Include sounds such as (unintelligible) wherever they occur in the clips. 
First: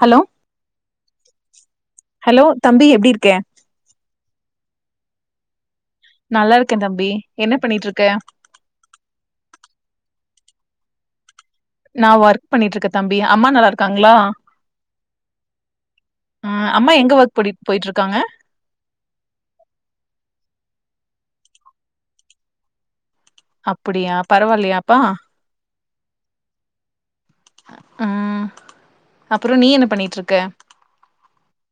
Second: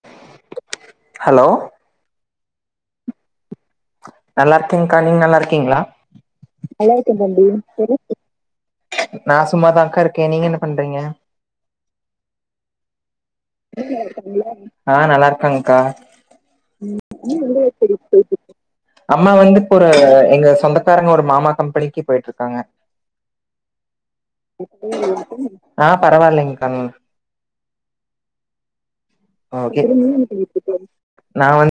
Hello hello hello தம்பி எப்டி இருக்க நல்லாருக்கங்க்கா நீங் நல்லாருக்கீங்ளா நல்லாருக்கே தம்பி என்ன பண்ணிட்ருக்க நா சும்மாதாங்க்கா இருக்கே நீங்க என்ன பண்றீங்க நா ஒர்க் பண்ணிட்ருக்கே தம்பி அம்மா நல்லாருக்காங்களா ஆ நல்லா இருக்காங்க்கா ம் அம்மா எங்க ஒர்க் போடிட் போய்ட்ருக்காங்க அம்மா வந்து இப்பொரு எங்க சொந்தக்காரங்க ஒரு மாமா கம்பெனிக்கு போய்ட்ருக்காங்க அப்புடியா பரவால்லயாப்பா ஆ பரவால்லைங்க்கா ம் அப்பறோ நீ ஓகே என்ன பண்ணிட்ருக்க நா வந்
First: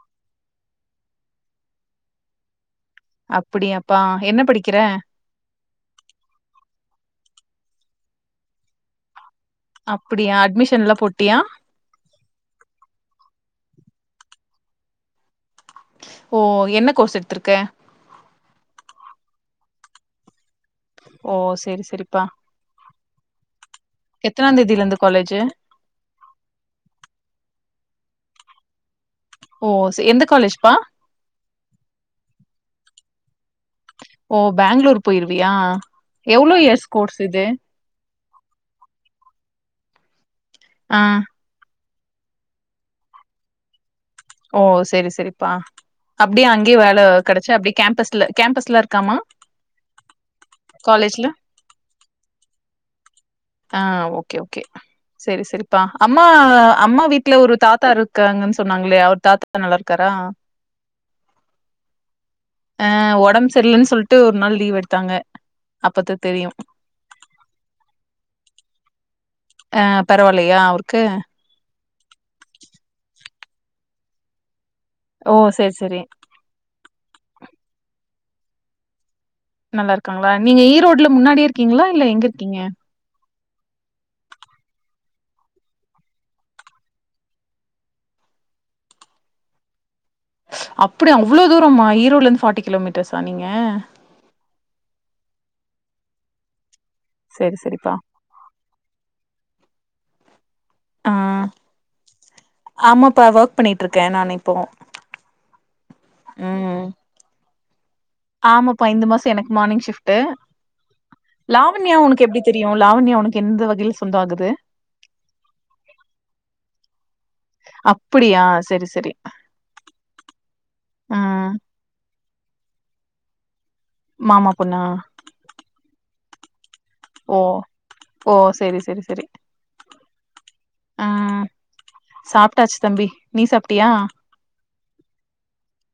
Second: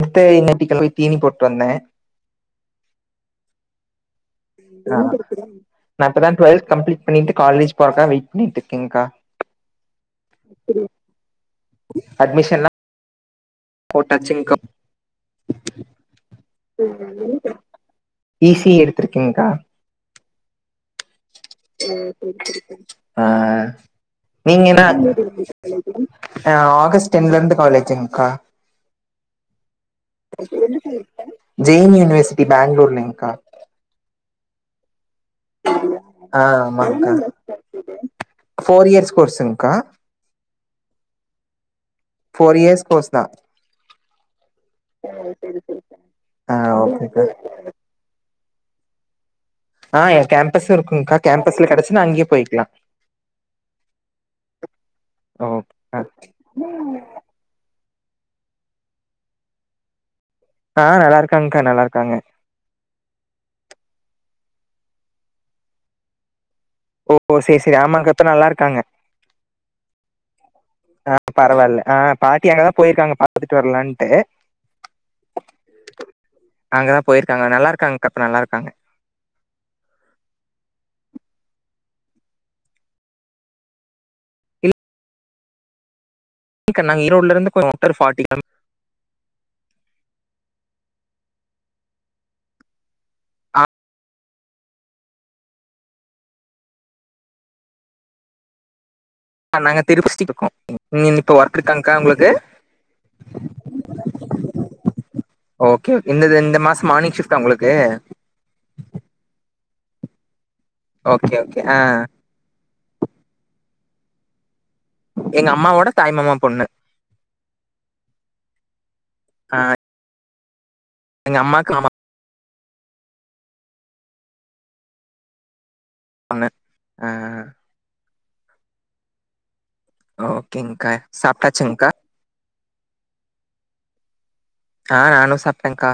(unintelligible) து இந்நேரத்க் போய் தீனி போட்டு வந்தே அப்படியாப்பா என்ன படிக்கிற நா இப்ப தா ட்வெல்த் கம்ப்ளீட் பண்ணிட்டு காலேஜ் போறக்கா வெயிட் பண்ணிட்ருக்கேங்க்கா அப்டியா அட்மிஷன்ல்லா போட்டியா அட்மிஷன்லா போட்டாச்சிங்க்கா ஓ என்ன கோர்ஸ் எடுத்திருக்க ஈஸி எடுத்துருக்கேங்கா ஓ செ ஆ எத்தனாந் நீங்க தேதில என்னா இருந்து காலேஜு ஆ ஆகஸ்ட் டென்லருந்து காலேஜ்ங்கா ஓ ச- எந்த காலேஜ்ப்பா ஜே எம் யூனிவர்சிட்டி பேங்ளூர்லங்கா ஓ பேங்ளுர் போய்ருவியா ஆ எவ்ளோ இயர்ஸ் ஆமாங்க்கா கோர்ஸ் இது ஃபோர் இயர்ஸ் கோர்ஸ்ங்கா ஆ ஃபோர் இயர்ஸ் கோர்ஸ்தா ஓ செரி செரிப்பா அப்டியே ஆ அங்கயே வேல ஓகேக்கா கெடைச்சா அப்டியே கேம்பஸ்ல கேம்பஸ்லா இருக்காமா ஆ என் கேம்பஸ்ம் இருக்கும்கா காலேஜ்ல கேம்பஸ்ல கிடைச்சுனா அங்யே போய்க்லா ஆ ஓகே, ஓகே. சரி, சரிப்பா. ஓகே அம்மா, அம்மா வீட் ல ஒரு தாத்தா இருக்காங்கன் சொன்னாங்களே அவர் தாத்தா நல்லாருக்காரா ஆ நல்லா இருக்காங்க்கா. நல்லாருக்காங்க. அ உடம்பு செர்லன் சொல்ட்டு ஒரு நாள் லீவ் எடுத்தாங்க அப்பத்தா தெரியு ஓ செரி செரி ஆமாக்கா இப்ப நல்லாருக்காங்க ஆ பரவால்லையா அவ்ருக்கு பரவால்ல ஆ பாட்டி அங்கதா போயிருக்காங்க பாத்துட்டு வரலான்ட்டு ஓ செரி செரி அங்கதா போயிருக்கங்க நல்லாருக்காங்க்கா இப்ப நல்லாருக்காங்க நல்லாருக்காங்களா நீங்க ஈரோடு்ல முன்னாடியே இருக்கீங்களா இல்ல எங்க இருக்கீங்க க்கா நாங் ஈரோடுல இருந்து (unintelligible) அப்டிஅவ்ளோ தூரமா ஈரோட்ல இருந்து ஃபார்ட்டி கிலோமீட்டர்ஸா நீங்க செரி செரிப்பா ஆ நாங்க திருப்பஸ்டி பக்கோ ஆ உம் இப்ப ஒர்க் இருக்காங்க்கா உங்ளுக்கு ஆமாப்பா ஒர்க் பண்ணிட்டு இருக்கே நானு இப்போ ஓகே ஓகே இந்த இந்த ம் மாச மார்னிங் ஷிஃப்ட்டா உங்ளுக்கு ஆமாப்பா இந்த மாச எனக்கு மார்னிங் ஷிப்ட்டு ஓகே ஓகே ஆ லாவண்யா உனக்கு எப்டி தெரியு லாவண்யா உனக்கு எந்த வகைல சொந்த ஆகுது எங்க அம்மாவோட தாய்மாமா பொண்ணு அப்டியா செரி செரி எங்க அம்மாக்கு மாமா மாமா பொண்ணா பொண்ணு ஆ ஓ ஓ செரி செரி செரி ஓகேங்க்கா சாப்ட்டாச்சுங்கா சாப்ட்டாச்சு தம்பி நீ சாப்ட்டியா ஆ நானு சாப்ட்டேங்க்கா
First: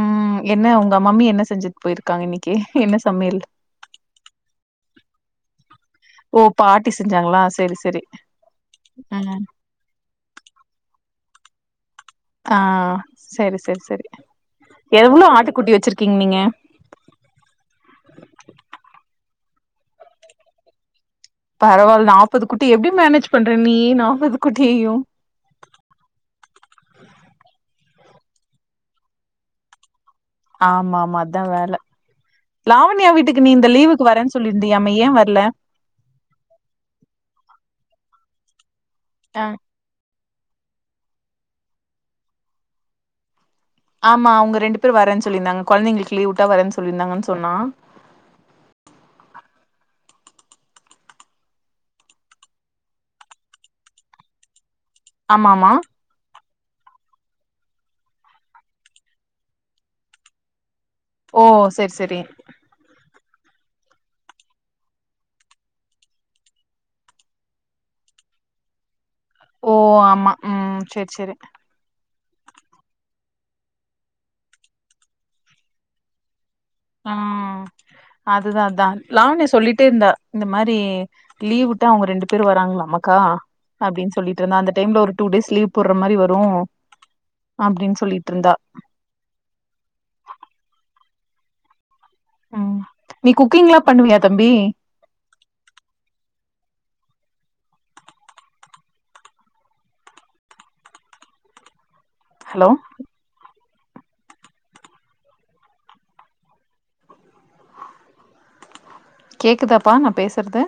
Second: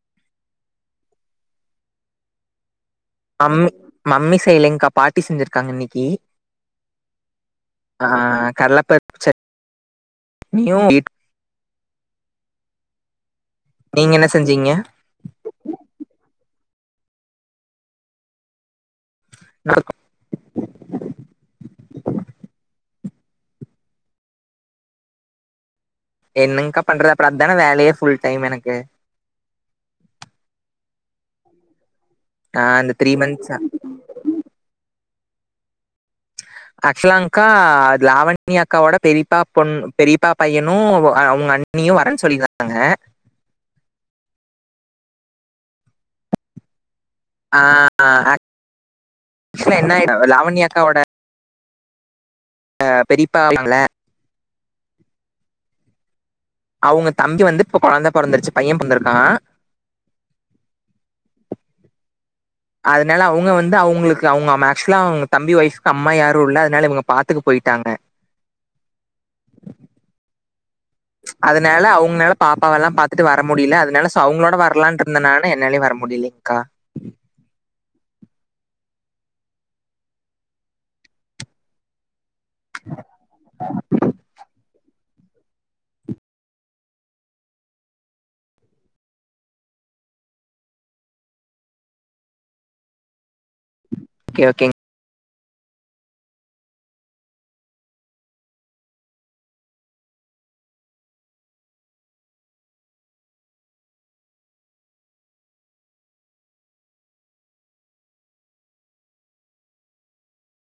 ம் என்ன உங்க மம்மி என்ன செஞ்சிட்டு போயிருக்காங்க இன்னைக்கி என்ன சமையல் ம் மம்மி செய்யலங்க்கா பாட்டி செஞ்சிருக்காங்க இன்னைக்கி ஓ பாட்டி செஞ்சாங்களா செரி செரி ஆ கடலப்பருப்பு ம் (unintelligible) ஆ சரி சரி சரி நீங்க என்ன செஞ்சீங்க எவ்ளோ ஆட்டு குட்டி வச்சிருக்கீங்க நீங்க (unintelligible) பரவால்ல நாப்பது குட்டி எப்படி மேனேஜ் பண்ற நீ நாப்பது குட்டியயு என்ங்கா பண்ற அப்ற அதான வேலையே ஃபுல் டைம் எனக்கு ஆமா ஆமா அதா வேல ஆ இந்த லாவண்யா த்ரீ வீட்டுக்கு நீ மந்த்ஸா இந்த லீவுக்கு வரே சொல்லிருந்தியாமே ஏன் வரல ஆக்சுலாங்க்கா அது லாவண்யா அக்காவோட பெரிப்பா ஆ பொண்ணு பெரிப்பா பையனு அவங்க அண்ணியு வரேன் சொல்லிருந்தாங்க ஆமா அவுங்க இரண்டு பேர் வரன் சொல்லிருந்தாங்க கொழந்தைங்களுக்கு லீவு விட்டா வரன் சொல்லி இருந்தாங்கன் சொல் ஆ ஆ ஆக் என்ன ஆட லாவண்ய அக்கோட பெரிப்பங்கல ஆம ஆமா அவுங்க தம்பி வந்து இப்ப கொழந்தா பொறந்தருச்சு பையன் பொறந்திருக்கா ஓ சேர் சேரி அதுனால அவுங்க வந்து அவுங்ளுக்கு அவுங்க ஆக்சுவலா அவுங்க தம்பி ஒயிஃப்கு அம்மா யாருல்ல அதுனால இவுங்க பாத்துக்க போயிட்டாங்க ஓ ஆமா ம் சேர் அதனால அவுங்கனால பாப்பா எல்லா பாத்துட்டு வர முடியல அதனால சோ அவங்களோட வரலான்ட்டு இருந்தே நானு என்னாலையு வர முடியலங்க்கா அ அதுதா தா லாவண்யா சொல்லிட்டே இருந்தா இந்த மாரி லீவ் வுட்டா அவுங்க ரெண்டு பேர் வராங்களாமாக்கா அப்டின்னு சொல்லிட்டு இருந்தா அந்த டைம்ல ஒரு டூ டேஸ் லீவ் போடுற மாரி வரு அப்டின்னு சொல்லிட்டு இருந்தா ம் நீ குக்கிங் எல்லா பண்ணுவியா ஓகே தம்பி ஓகே ஹலோ கேக்குதாப்பா நா பேசுறது